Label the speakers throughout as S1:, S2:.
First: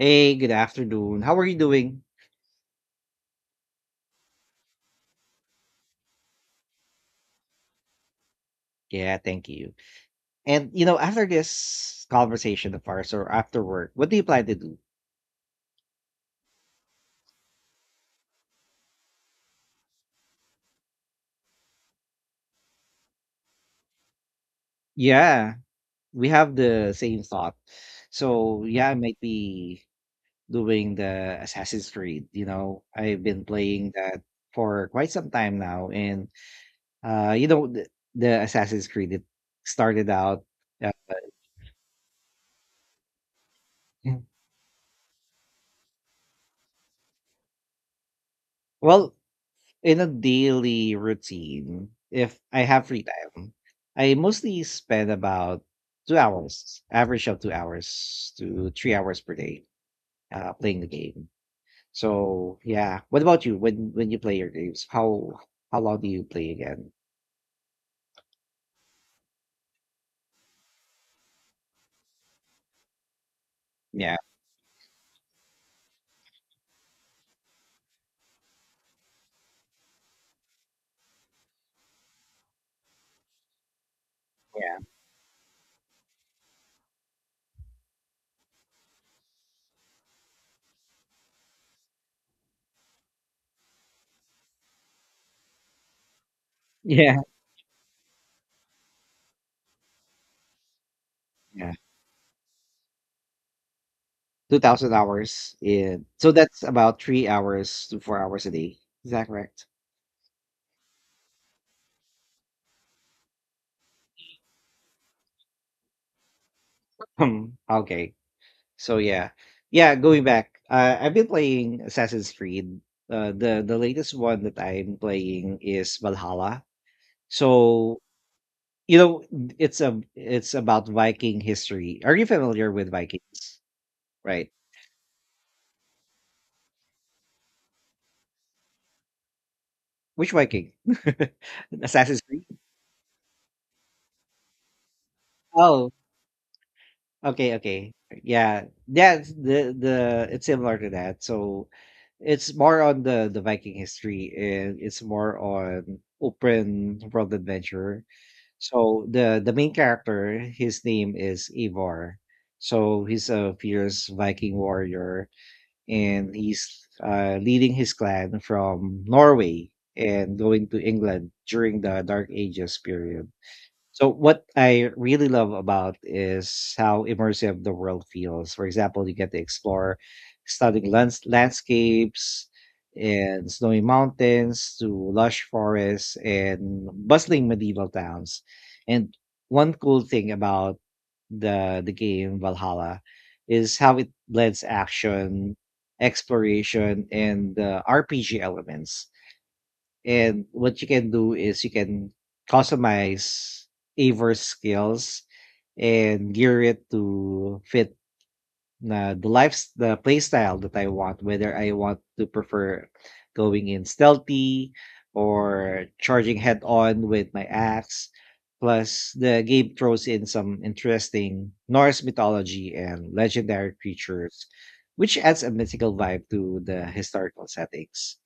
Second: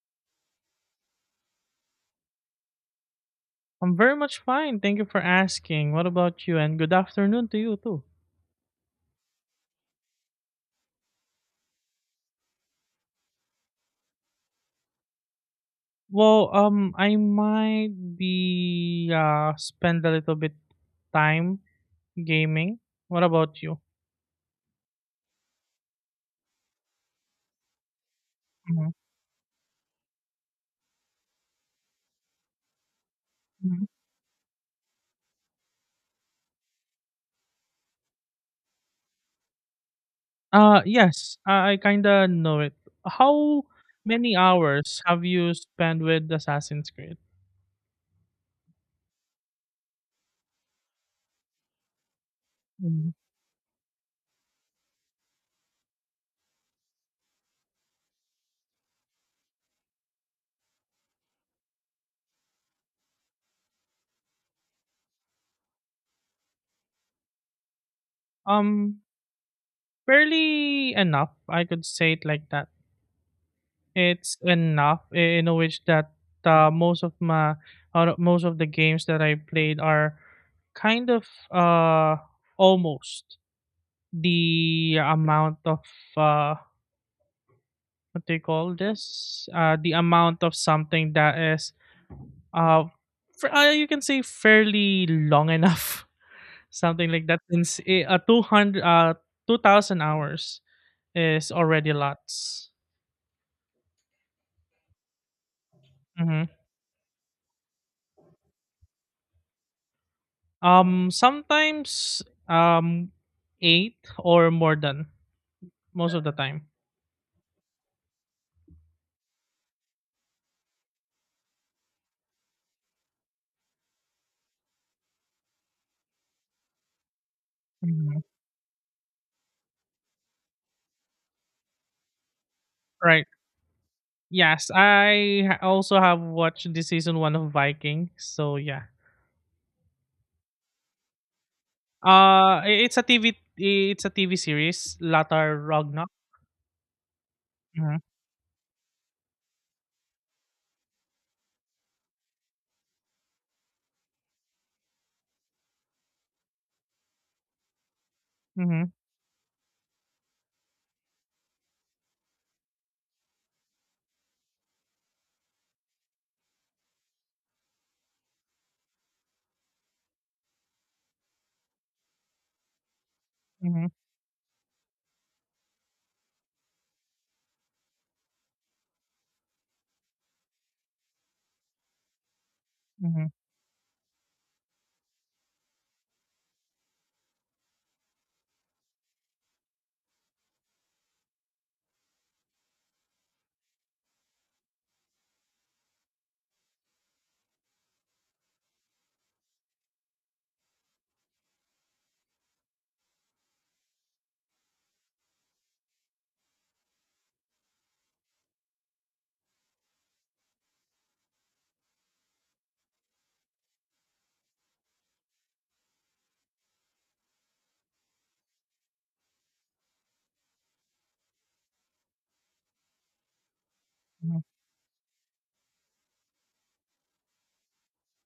S1: Hey, good afternoon. How are you doing?
S2: I'm very much fine. Thank you for asking. What about you? And good afternoon to you too.
S1: Yeah, thank you. And you know, after this conversation of ours or after work, what do you plan to do?
S2: Well, I might be spend a little bit time gaming. What about you?
S1: Yeah, we have the same thought. So yeah,
S2: Mhm,
S1: I might be doing the Assassin's Creed. You know, I've been
S2: mhm.
S1: playing that for quite some time now, and you know, the Assassin's Creed it started out. Uh,
S2: Yes, I kinda know it. How many hours have you spent with Assassin's Creed?
S1: well, in a daily routine, if I have free
S2: Mhm.
S1: time, I mostly spend about 2 hours, average of 2 hours to 3 hours per day, playing the game. So yeah. What about you? When you play your games, how long do you play again?
S2: Um, Fairly enough. I could say it like that.
S1: Yeah.
S2: It's enough in a which that uh, most of my most of the games that I played are kind of almost the amount of uh what they call this the amount of something that is uh, f you can say fairly long enough something
S1: Yeah.
S2: like that since a 200 2000 hours is
S1: Yeah.
S2: already lots.
S1: 2,000 hours in, so
S2: Mm-hmm.
S1: that's about 3 hours to 4 hours a day. Is that correct?
S2: Sometimes um 8 or more than most of the time.
S1: Hmm. Okay. So yeah, yeah. Going back, I've been playing Assassin's Creed. The latest one that I'm playing is Valhalla. So
S2: Mhm.
S1: you know, it's a it's about Viking history. Are you familiar with
S2: Right.
S1: Vikings? Right.
S2: Yes, also have watched the season 1 of Viking. So yeah.
S1: Which Viking? Assassin's Creed.
S2: I- it's a TV it's a TV series, Latar
S1: Oh,
S2: Ragnarok.
S1: okay, okay.
S2: Mhm.
S1: Yeah, that's the it's similar to that. So it's more on the Viking history, and it's more on open world adventure.
S2: Mhm.
S1: So the main character, his name is Ivar. So he's a fierce Viking warrior, and he's leading his clan from Norway and going to England during the Dark Ages period.
S2: Mhm.
S1: So what I really love about is how immersive the world feels. For example, you get to explore landscapes
S2: Mhm.
S1: and snowy mountains to lush forests and bustling medieval towns. And one cool thing about the game Valhalla is how it blends action, exploration, and RPG elements, and what you can do is you can customize Aver's skills and gear it to fit na the life the playstyle that I want, whether I want to prefer going in stealthy or charging head on with my axe. Plus, the game throws in some interesting Norse mythology and legendary
S2: Mhm.
S1: creatures, which adds a mythical vibe to the historical settings.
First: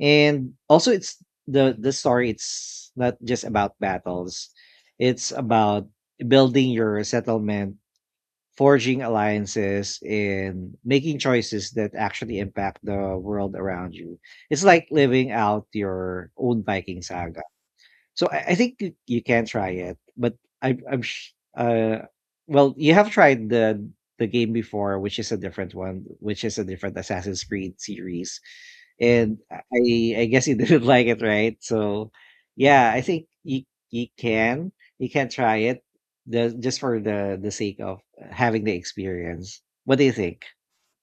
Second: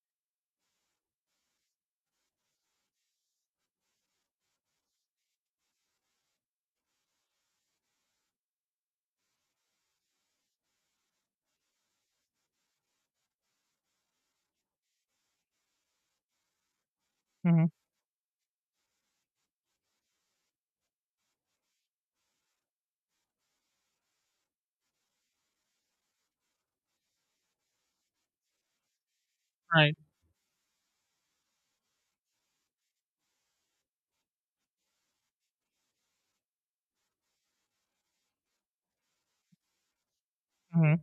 S1: And also, it's the story, it's not just about battles, it's about building your settlement, forging alliances, and making choices that actually impact the world around you. It's like living out your own Viking saga.
S2: Mhm,
S1: So I think you can try it, but I, i'm sh- uh well, you have tried the game before, which is a different one, which is a different Assassin's Creed series, and I
S2: right.
S1: I guess you didn't like it, right? So yeah, I think you you can you can try it, just for the sake of having the experience. What do you think?
S2: Mhm.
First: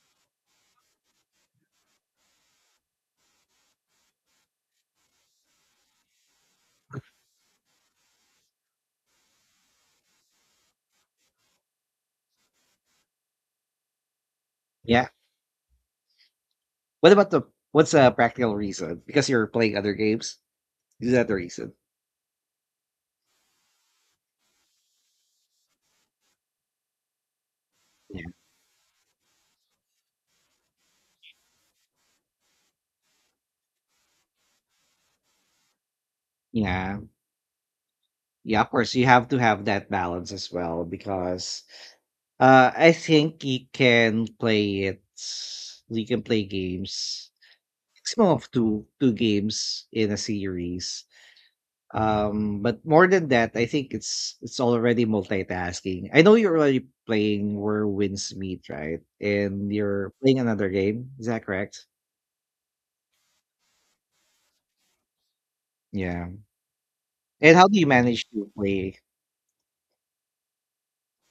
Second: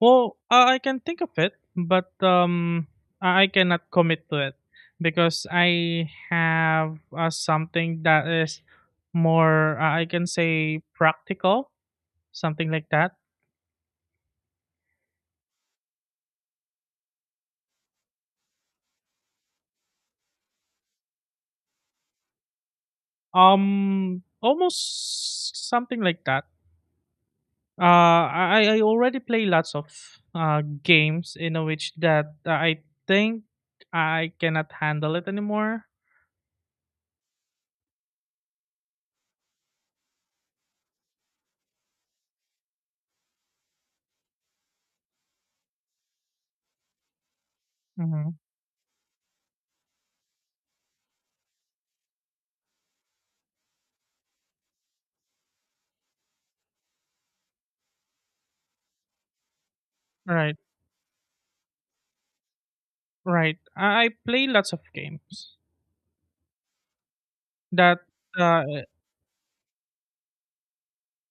S2: Well, I can think of it, but I cannot commit to it because I have something that is more, I can say, practical, something like that.
S1: Yeah. What about the what's a practical reason? Because you're playing other games. Is that the reason?
S2: Almost something like that.
S1: Yeah.
S2: I already play lots of games in which that I think I cannot handle it anymore.
S1: Yeah. Yeah, of course you have to have that balance as well because I think you can play it, you can play games maximum
S2: Mm-hmm.
S1: of two games in a series. But more than that, I think it's already multitasking. I know you're already playing Where Winds Meet, right? And you're playing
S2: Right,
S1: another game. Is that correct?
S2: right. I play lots of games
S1: Yeah. And how do you
S2: that
S1: manage to
S2: uh,
S1: play?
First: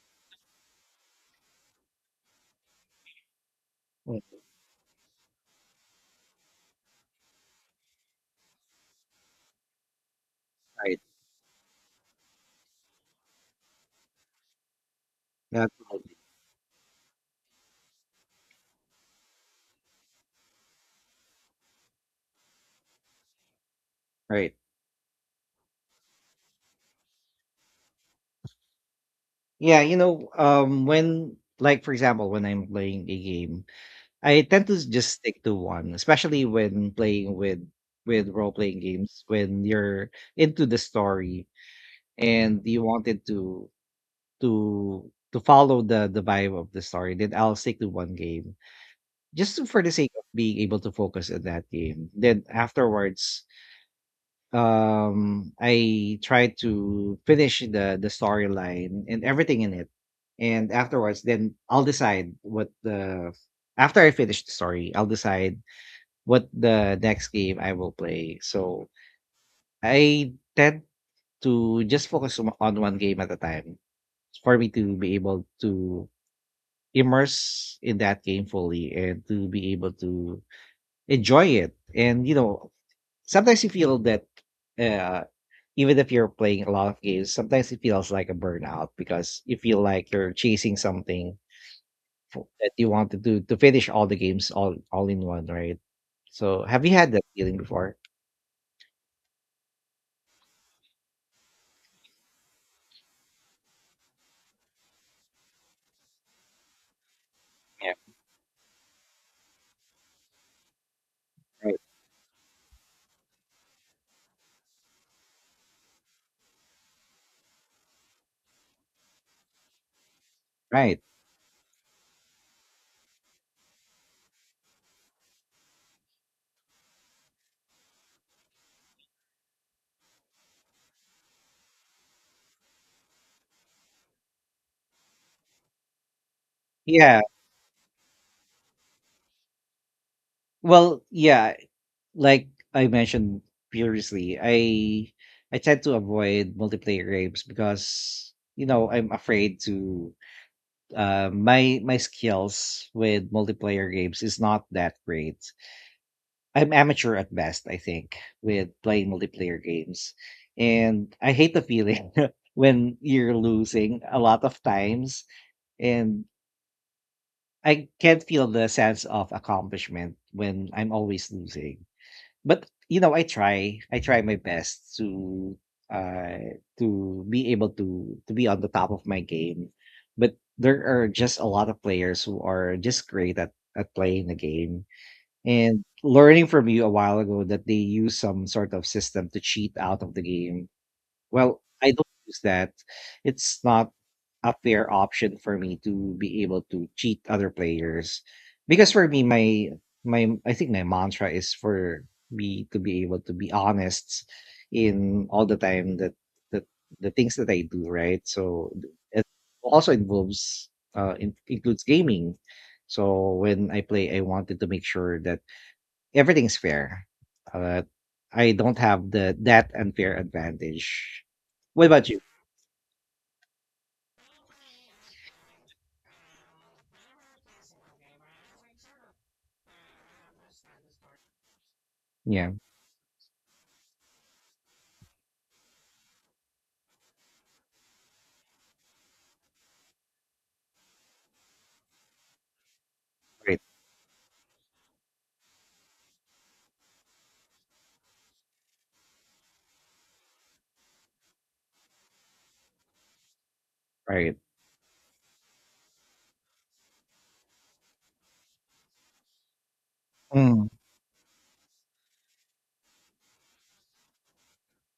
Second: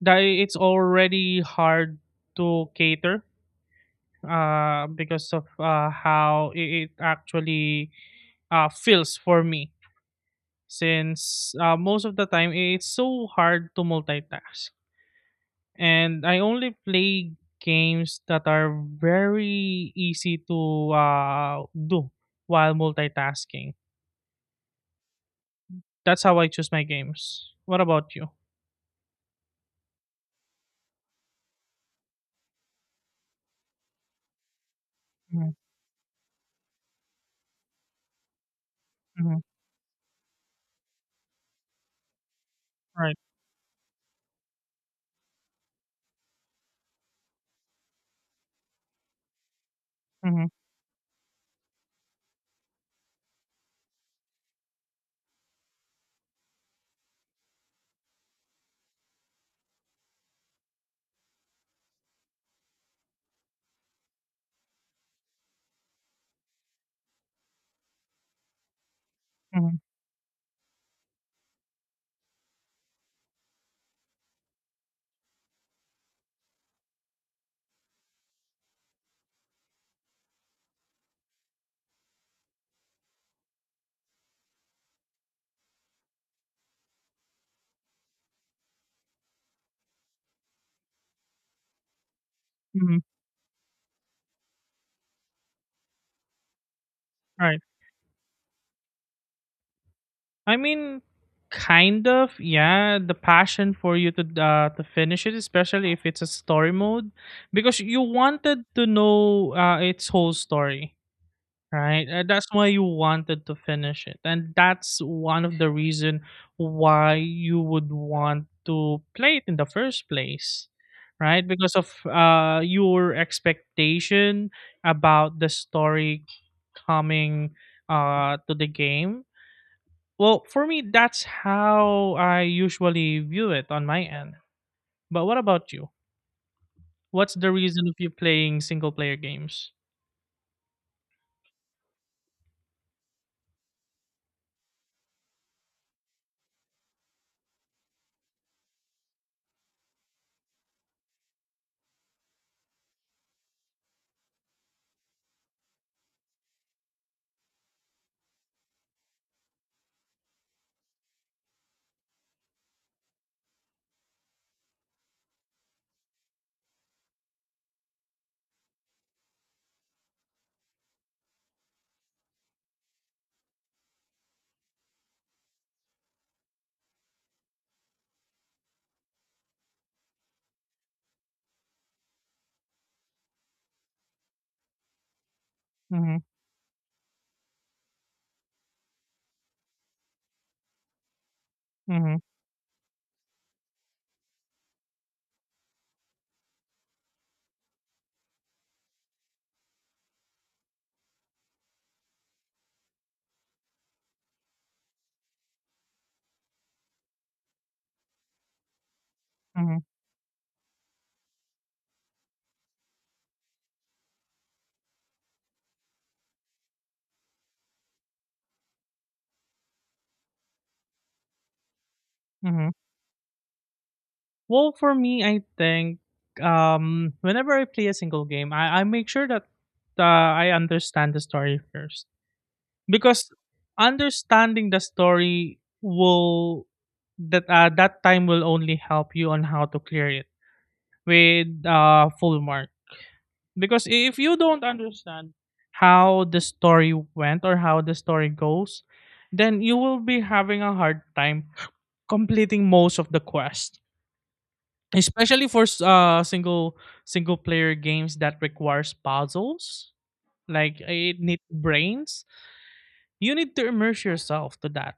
S2: that it's already hard to cater
S1: Oh,
S2: because of how it actually feels for me
S1: right.
S2: since most of the time it's so hard to multitask.
S1: That's right.
S2: And I only play games that are very easy to do while multitasking.
S1: Right.
S2: That's how I choose my games. What about you?
S1: Yeah, you know, when like for example, when I'm playing a game, I tend to just stick
S2: Mm-hmm,
S1: to one, especially when playing with role playing games when you're into the story and you
S2: right.
S1: wanted to to to follow the vibe of the story, then I'll stick to one game just for the sake of
S2: Mm-hmm,
S1: being able to focus on that game. Then afterwards, I try to finish the storyline and everything in it, and afterwards, then I'll decide what the after I finish the story, I'll decide what the next game I will play. So
S2: mm-hmm,
S1: I tend to just focus on one game at a time for me to be able to immerse in that game fully and to be able to enjoy it. And you know, sometimes you feel that uh even if you're playing a lot of games, sometimes it feels like a burnout because you feel like you're chasing something that you
S2: mm-hmm.
S1: want to do to finish all the games all in one, right? So have you had that feeling before?
S2: I mean, kind of, yeah. The passion for you to finish it, especially if it's a story mode, because
S1: Yeah.
S2: you wanted to know its whole story,
S1: Right.
S2: right? That's why you wanted to finish it, and that's one of the reason why you would want to play it in the first place,
S1: Right.
S2: right? Because of your expectation about the story coming to the game. Well, for me, that's how I usually view it on my end. But what about you?
S1: Yeah.
S2: What's the reason of you playing single player games?
S1: Well, yeah, like I mentioned previously, I tend to avoid multiplayer games because you know I'm afraid to my skills with multiplayer games is not that great. I'm amateur at best, I think, with playing multiplayer games, and I hate the feeling when you're losing a lot of times, and I can't feel the sense of accomplishment when I'm always losing. But you know, I try my best uh to be able to be on the top of my game, but there are just a lot of players who are just great at playing the game, and
S2: Mm-hmm,
S1: learning from you a while ago that they use some sort of system to cheat out of the game. Well, I don't
S2: mm-hmm,
S1: use that. It's not a fair option for me to be able to cheat other players because for me my I think my mantra is for me to be able to be honest in all the time that that the things that I do, right? So it
S2: mm-hmm,
S1: also involves includes gaming. So when I play, I wanted to make sure that everything's fair. Uh, I don't have the that unfair advantage. What about you?
S2: mm-hmm. Well, for me, I think whenever I play a single game, I make sure that I understand the story first.
S1: Yeah,
S2: Because understanding the story will that time will only help you on how to clear it with full mark.
S1: right,
S2: Because if you don't understand how the story went or how the story goes, then you will be having a hard time completing most of the quest,
S1: right,
S2: especially for single player games that requires puzzles,
S1: mm,
S2: like it needs brains. You need to immerse yourself to that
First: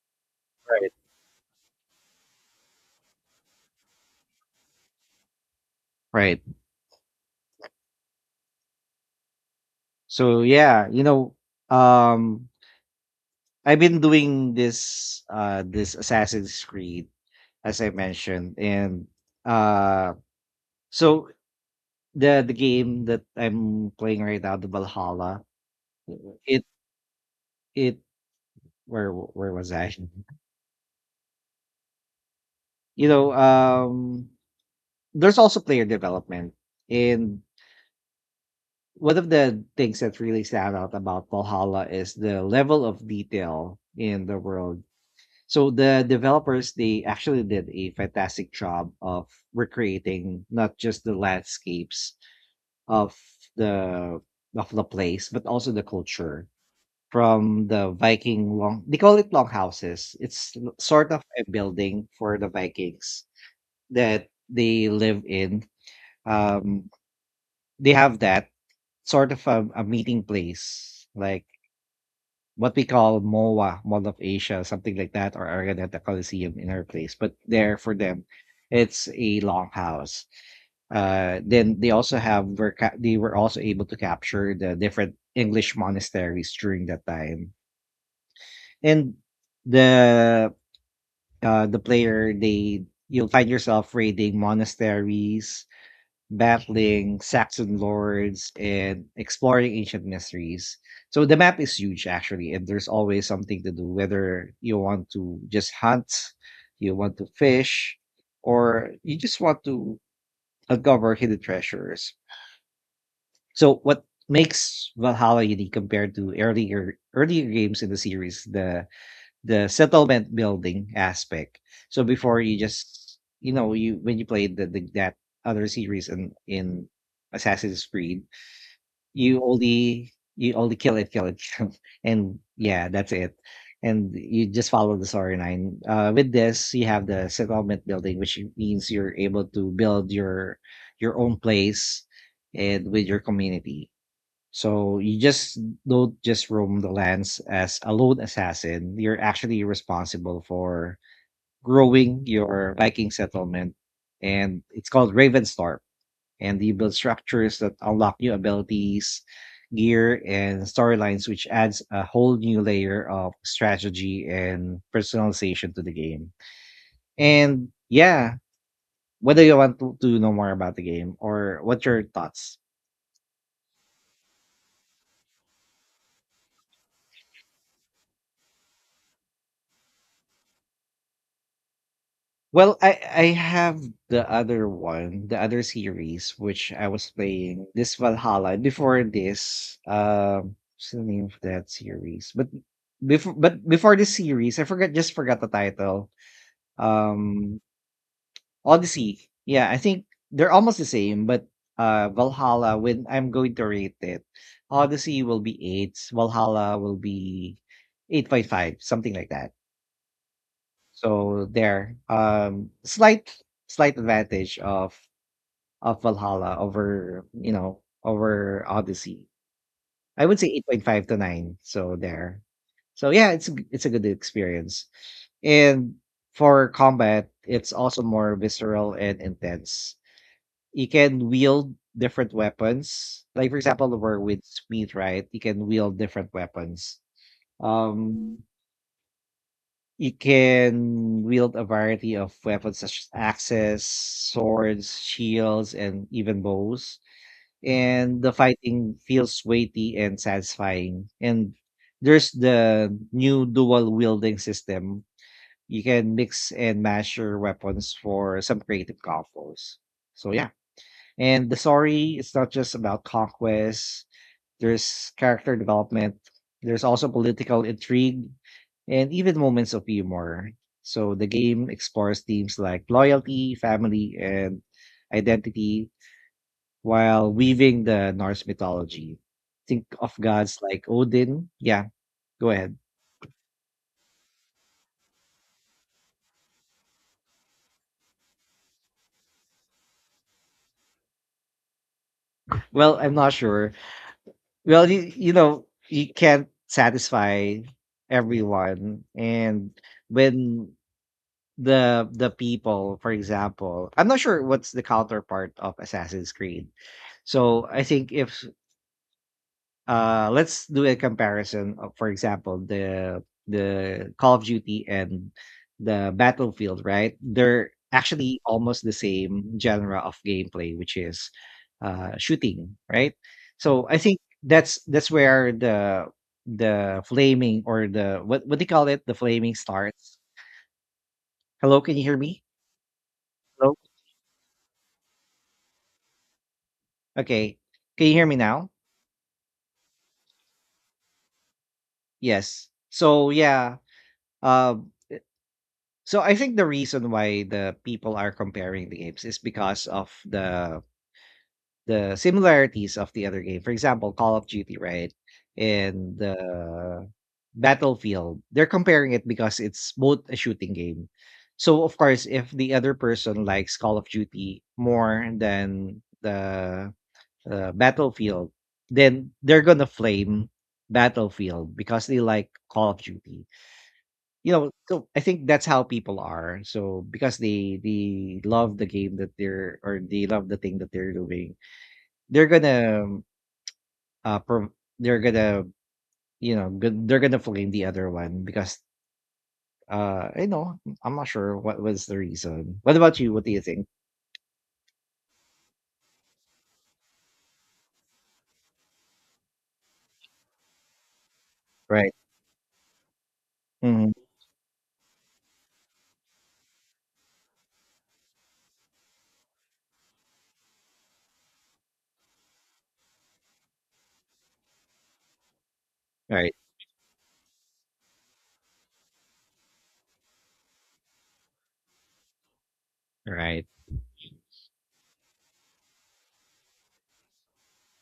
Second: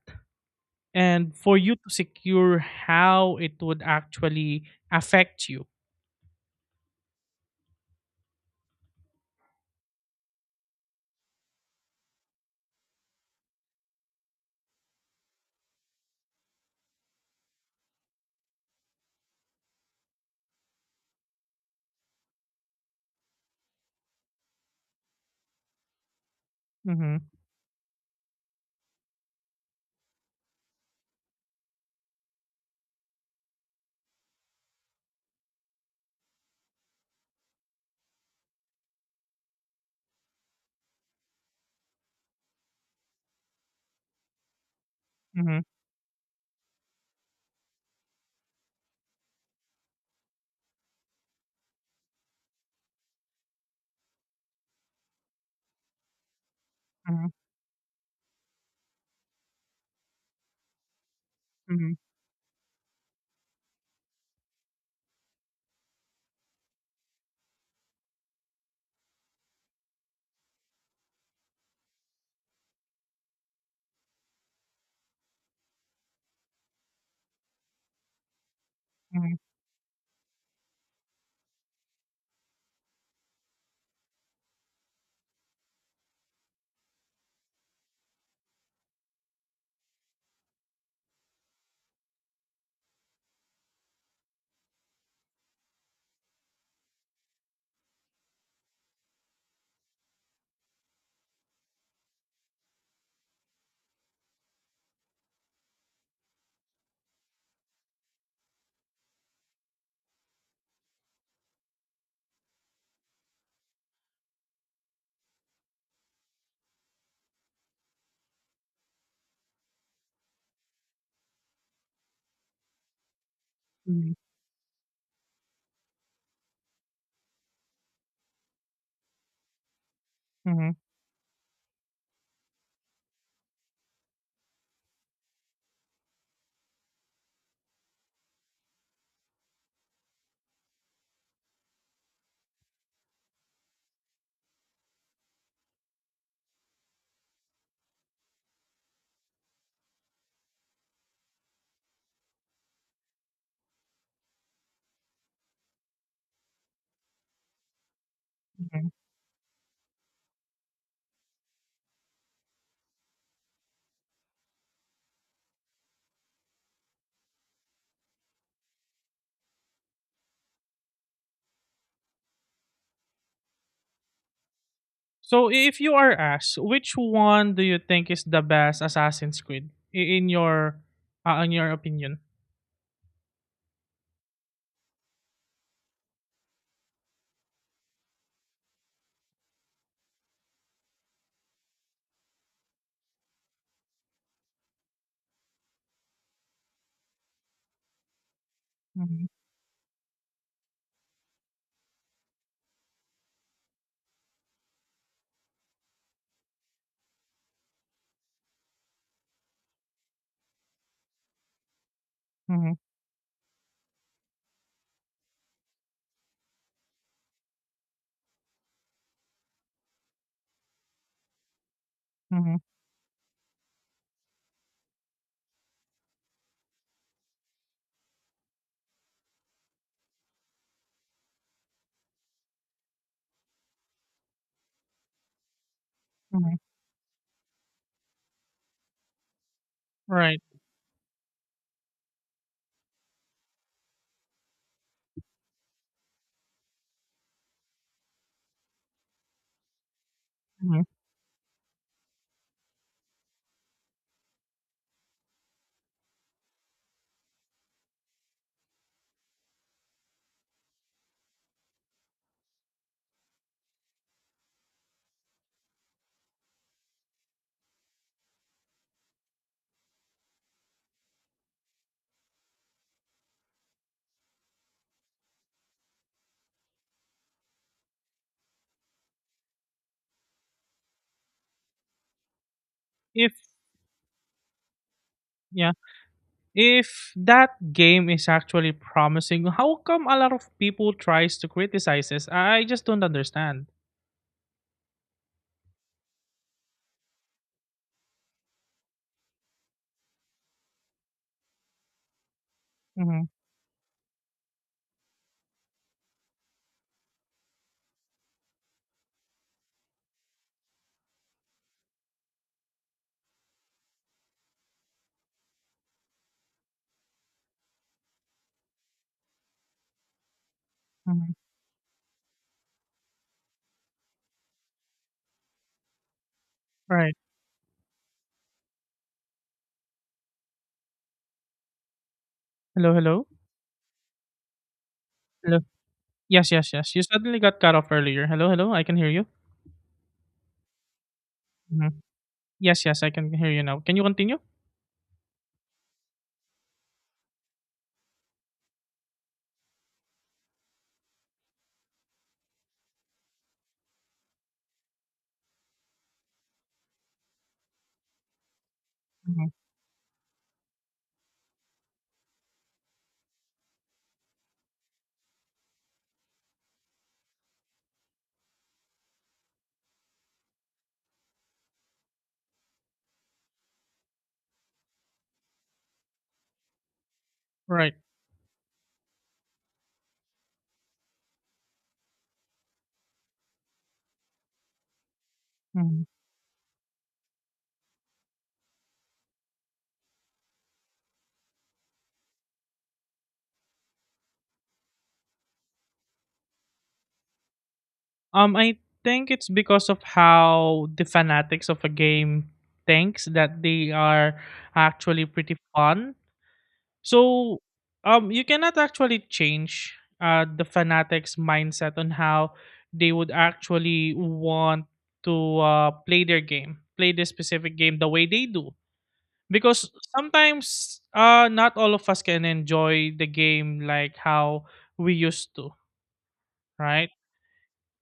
S1: right,
S2: and for you to secure how it would actually affect you.
S1: right. So yeah, you know, um, I've been doing this this Assassin's Creed as I mentioned, and uh, so the game that I'm playing right now, the Valhalla, it
S2: Mm-hmm,
S1: it where was I? You know, there's also player development. And one of the things that really stand out about Valhalla is the level of detail in the world.
S2: mm-hmm,
S1: So the developers, they actually did a fantastic job of recreating not just the landscapes of the of the place, but also the culture
S2: mm-hmm,
S1: from the Viking long, they call it long houses. It's sort of a
S2: mm-hmm,
S1: building for the Vikings that they live in. Um, they have that sort of a meeting place like what we call MOA, Mall of Asia, something like that, or Araneta Coliseum in our place, but there for them it's
S2: mm-hmm,
S1: a long house. Uh, then they also have they were also able to capture the different English monasteries during that time, and the the player, they you'll find yourself raiding monasteries, battling Saxon lords, and exploring ancient mysteries. So the map is huge actually, and there's always something to do, whether you want to just hunt, you want to fish, or you just want to uncover hidden treasures. So what makes Valhalla unique compared to earlier games in the series, the settlement building aspect. So before you just you know you when you played the that other series in Assassin's Creed, you
S2: mm-hmm,
S1: only kill it, kill, and yeah, that's it. And you just follow the storyline. With this, you have the settlement building, which means you're able to build your own place and with your community, so you just don't just roam the lands as a lone assassin. You're actually responsible for growing your Viking settlement, and it's called Ravenstorm. And you build structures that unlock new
S2: mm-hmm.
S1: abilities, gear, and storylines, which adds a whole new layer of strategy and personalization to the game. And yeah, whether you want to know more about the game or what your thoughts.
S2: So if you are asked, which one do you think is the best Assassin's Creed in your opinion?
S1: Well, I have the other one, the other series which I was playing this Valhalla before this. What's the name of that series? But before this series, I forgot, just forgot the title. Um,
S2: Mhm,
S1: Odyssey. Yeah, I think they're almost the same, but Valhalla, when I'm going to rate it, Odyssey will be 8. Valhalla will be 8.5, something like that. So there,
S2: mhm,
S1: slight advantage of Valhalla over you know over Odyssey. I would say 8.5 to 9. So there.
S2: mhm,
S1: So yeah, it's a it's a good experience. And for combat, it's also more visceral and intense. You can wield different weapons. Like for example, we're with Smith, right? You can wield different
S2: mhm,
S1: weapons. Um, You
S2: right.
S1: can wield a variety of weapons such as axes, swords, shields, and even bows. And the fighting feels weighty and
S2: Mhm.
S1: satisfying. And there's the new dual wielding system. You can mix and match your weapons for some creative combos. So yeah. And the story, it's not just about conquest, there's character development. There's also political intrigue and even moments of humor. So the game explores themes like loyalty, family, and identity while weaving the Norse mythology. Think of gods like Odin. Yeah, go ahead.
S2: If yeah, if that game is actually promising, how come a lot of people tries to criticize this? I just
S1: Well,
S2: don't
S1: I'm not
S2: understand.
S1: sure. Well, you know, you can't satisfy everyone. And when the people, for
S2: Mhm,
S1: example, I'm not sure what's the counterpart of Assassin's Creed. So I think if let's do a comparison of, for example, the Call of Duty and the Battlefield, right? They're actually almost the same genre of gameplay, which is
S2: mhm.
S1: shooting, right? So I think that's where the
S2: Right.
S1: flaming or the what do you call it? The flaming starts. Hello, can you hear me?
S2: Hello, hello.
S1: Hello?
S2: Hello. Yes, yes, yes. You suddenly
S1: Okay.
S2: got cut off
S1: Can you hear
S2: earlier.
S1: me
S2: Hello,
S1: now?
S2: hello. I can hear you. Mhm.
S1: Yes.
S2: Yes, yes, I
S1: So
S2: can hear you now. Can you continue?
S1: um, so I think the reason why the people are comparing the games is because of the similarities of the other game. For example, Call of Duty, right? And the Battlefield. They're comparing it
S2: Mhm,
S1: because it's both a shooting game. So of course, if the other person likes Call of Duty more than the Battlefield, then they're gonna flame Battlefield because they like Call of Duty. You know, so I think that's how people are. So because they
S2: right.
S1: they love the game that they're or they love the thing that they're doing, they're gonna uh pro- they're gonna
S2: Mhm.
S1: they're gonna flame the other one because I'm not sure what was the reason. What about you? What do you think?
S2: I think it's because of how the fanatics of a
S1: Right.
S2: game thinks that they
S1: Hmm.
S2: are actually pretty fun. So, you cannot actually change the fanatics' mindset on how they would actually want to play their
S1: Right.
S2: game, play this specific game the way they do. Because sometimes not all of us can enjoy the
S1: Right.
S2: game like how we used to, right?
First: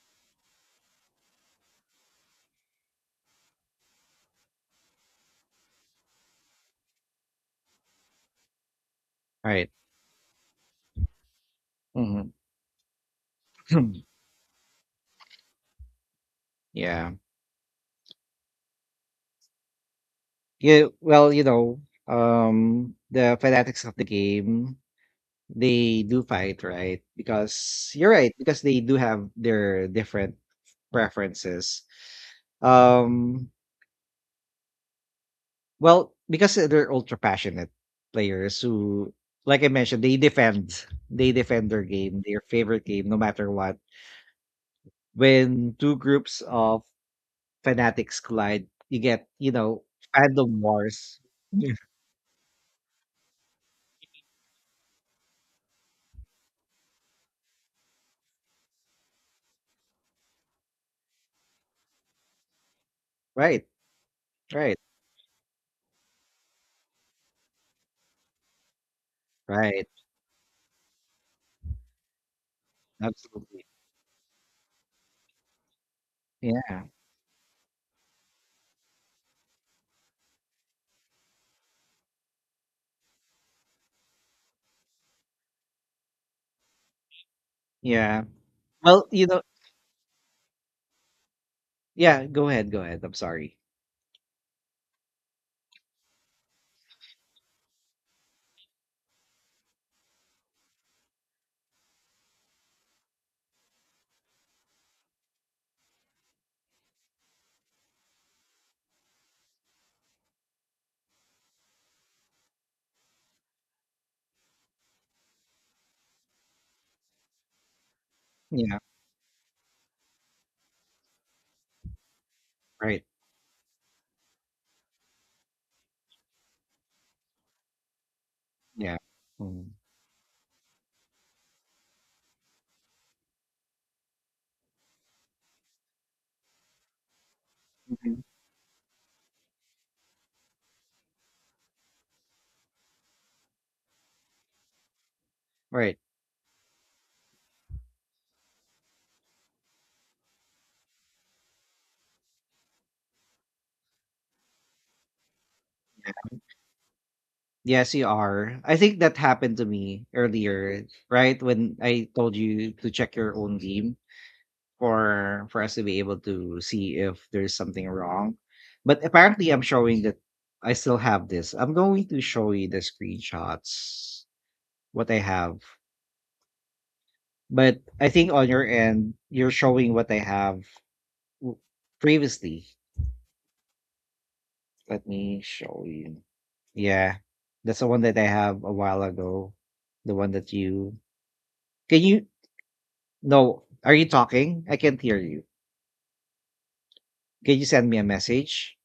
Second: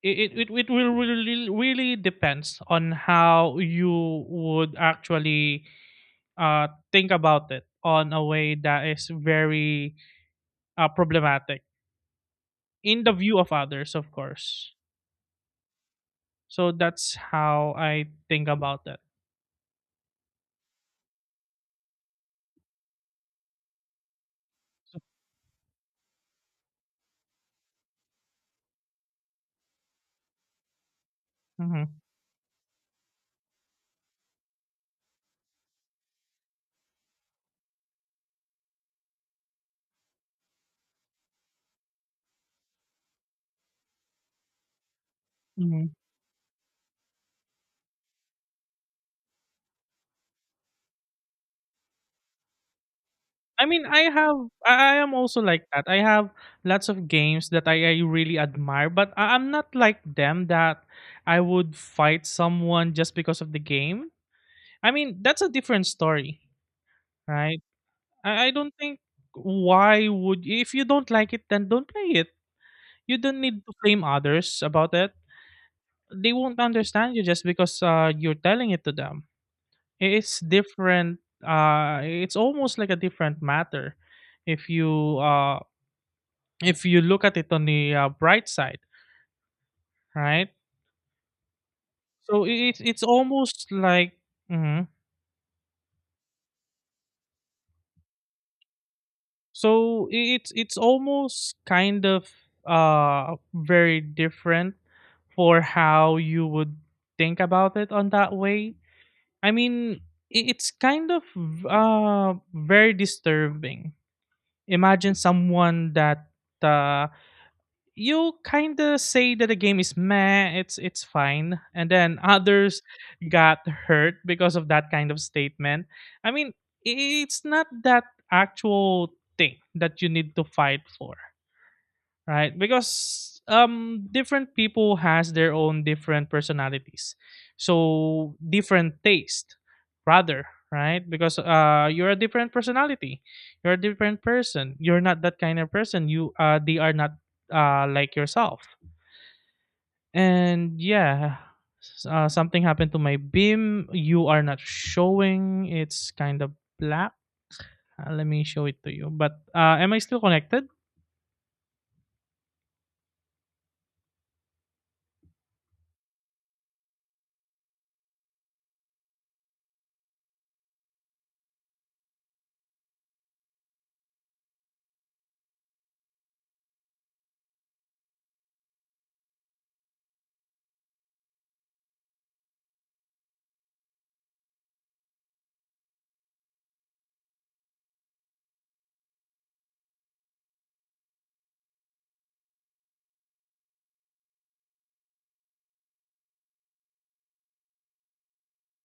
S2: It will really really depends on how you would actually think about it on a way that is
S1: Right.
S2: very problematic
S1: Hmm.
S2: in the view of others, of course. So
S1: Yeah.
S2: that's how I think about that.
S1: Yeah, well, the fanatics of the game, they do fight, right? Because you're right, because they do have their different preferences.
S2: Hmm.
S1: Um, well, because they're ultra passionate players who, like I mentioned, they defend their game, their favorite game, no matter what. When
S2: Hmm.
S1: two groups of fanatics collide, you get, fandom wars. Yeah.
S2: I mean, I have I am also like that. I have lots of games that I really admire, but I'm not like them, that I would fight someone just because of the
S1: Right,
S2: game.
S1: right,
S2: I mean, that's a different story. Right? I don't think
S1: right.
S2: why would. If you don't like it, then don't play it. You don't need
S1: Absolutely.
S2: to blame others about it. They won't
S1: Yeah.
S2: understand you just because you're telling it to them. I- It's different. It's almost like a different matter if you uh, if you look at it on the
S1: Yeah.
S2: bright side,
S1: Well,
S2: right?
S1: yeah,
S2: So i-
S1: go ahead,
S2: it's
S1: I'm sorry.
S2: almost like mhm. So it's almost kind of very different for how you would think about it on that way. I mean, it's kind of very disturbing. Imagine someone that uh, you
S1: Yeah,
S2: kind of say that the game is meh, it's fine, and then others
S1: right,
S2: got hurt because of that kind of statement. I mean, it's not that
S1: yeah.
S2: actual thing
S1: Mhm,
S2: that you need to fight for, right? Because different people has their own different personalities,
S1: mhm,
S2: so different taste rather, right? Because you're a different personality, you're a different person, you're not that kind of
S1: right.
S2: person, you they are not like yourself. And yeah, something happened to my beam. You are not showing, it's kind of black.
S1: Yes, you
S2: Let me
S1: are.
S2: show
S1: I
S2: it to
S1: think
S2: you.
S1: that
S2: But
S1: happened to
S2: am I
S1: me
S2: still connected?
S1: earlier, right, when I told you to check your own game for us to be able to see if there's something wrong. But apparently I'm showing that I still have this. I'm going to show you the screenshots, what I have. But I think on your end, you're showing what I have w- previously. Let me show you. Yeah, that's the one that I have a while ago. The one that you can you no? Are you talking? I can't hear you. Can you send me a message?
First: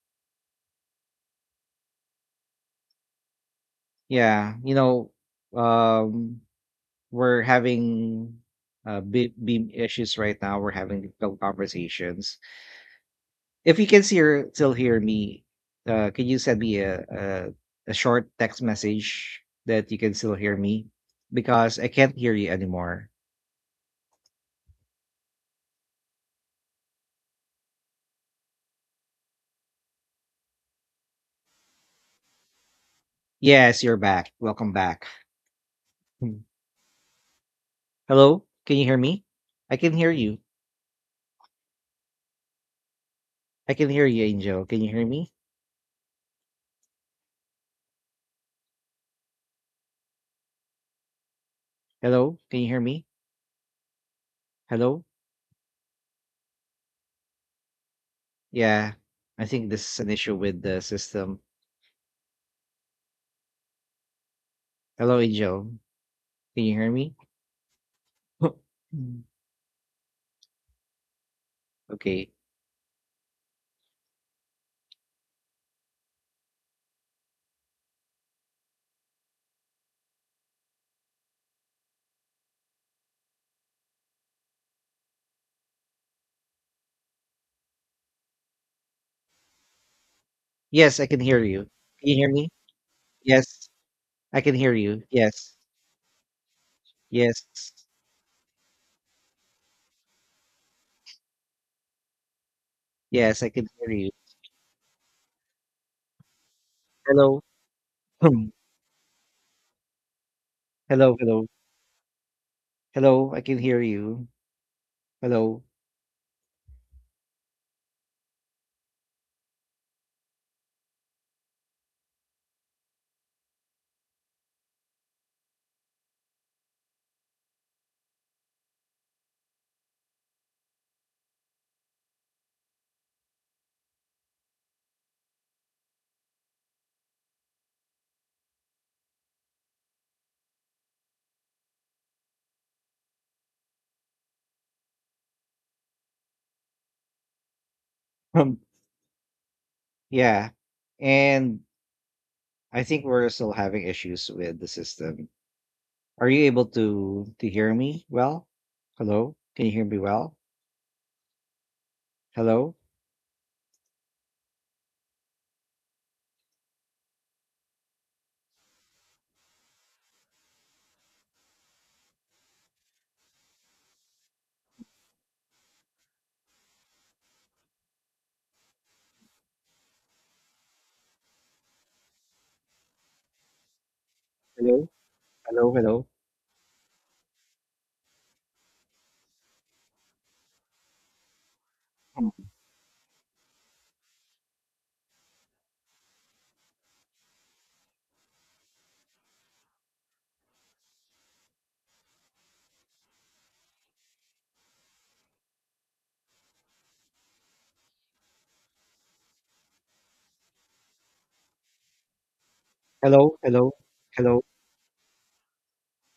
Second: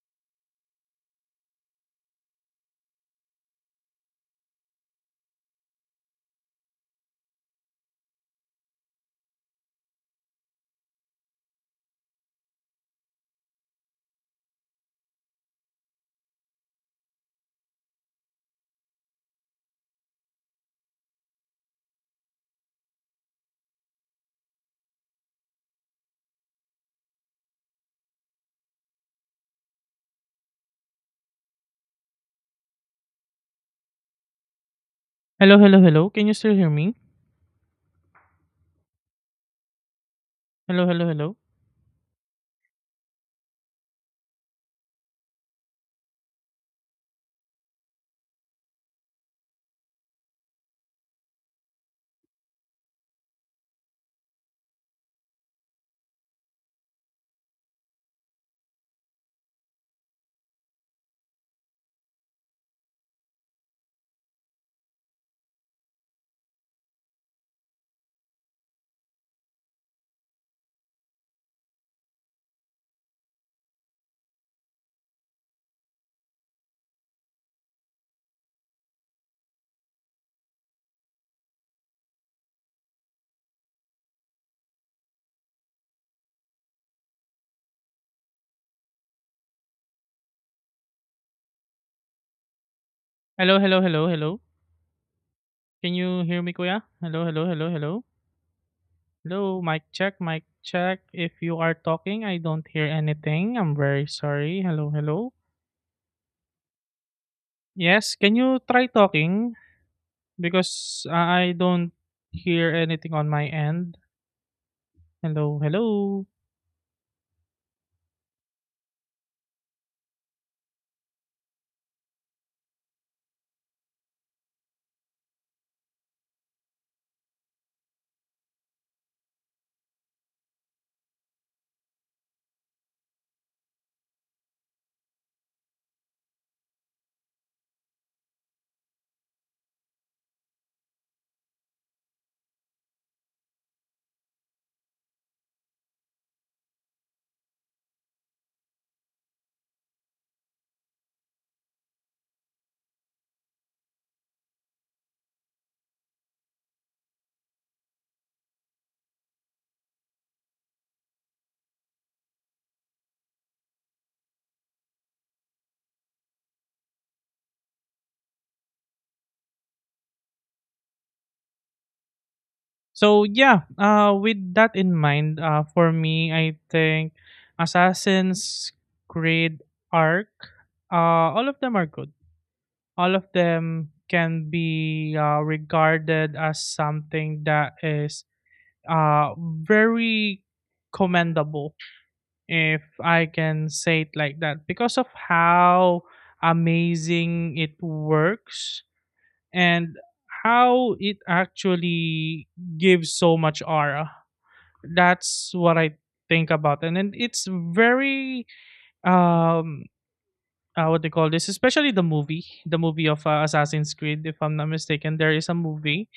S1: Yeah, um, we're having beam issues right now. We're having difficult conversations. If you can see or still hear me, can you send me a short text message that you can still hear me because I can't hear you anymore. Yes, you're back. Welcome back.
S2: Hello, hello, hello. Can you
S1: Hmm.
S2: still hear me?
S1: Hello? Can you hear me? I can hear you.
S2: Hello, hello, hello.
S1: I can hear you, Angel. Can you hear me? Hello? Can you hear me? Hello? Yeah. I think this is an issue with the system. Hello, Angel. Can you hear me? Hmm. Okay. Yes, I can hear you. Can you hear me?
S2: Hello,
S1: Yes.
S2: hello, hello,
S1: I
S2: hello.
S1: can hear you. Yes.
S2: Can you hear me, Kuya? Hello,
S1: Yes.
S2: hello, hello, hello. Hello, mic check, mic check. If you are talking, I don't hear
S1: Yes, I
S2: anything.
S1: can
S2: I'm
S1: hear
S2: very
S1: you.
S2: sorry. Hello, hello.
S1: Hello.
S2: Yes, can
S1: Hmm.
S2: you try talking? Because
S1: Hello, hello.
S2: I don't hear anything on
S1: Hello, I
S2: my
S1: can hear
S2: end.
S1: you.
S2: Hello,
S1: Hello.
S2: hello.
S1: Hmm. Yeah. And I think we're still having issues with the system. Are you able to hear me well? Hello? Can you hear me well? Hello?
S2: So yeah, with that in mind, for me, I think Assassin's Creed Arc, all of them are good. All of them can
S1: Hello?
S2: be
S1: Hello? Hello?
S2: regarded as something that is uh, very commendable, if I can say it like that, because of how amazing it works and how it actually gives so much aura. That's what I think about, and then it's very um. What they call this, especially the movie of
S1: Hello? Hello?
S2: Assassin's Creed, if
S1: Hello?
S2: I'm not mistaken, there is a movie,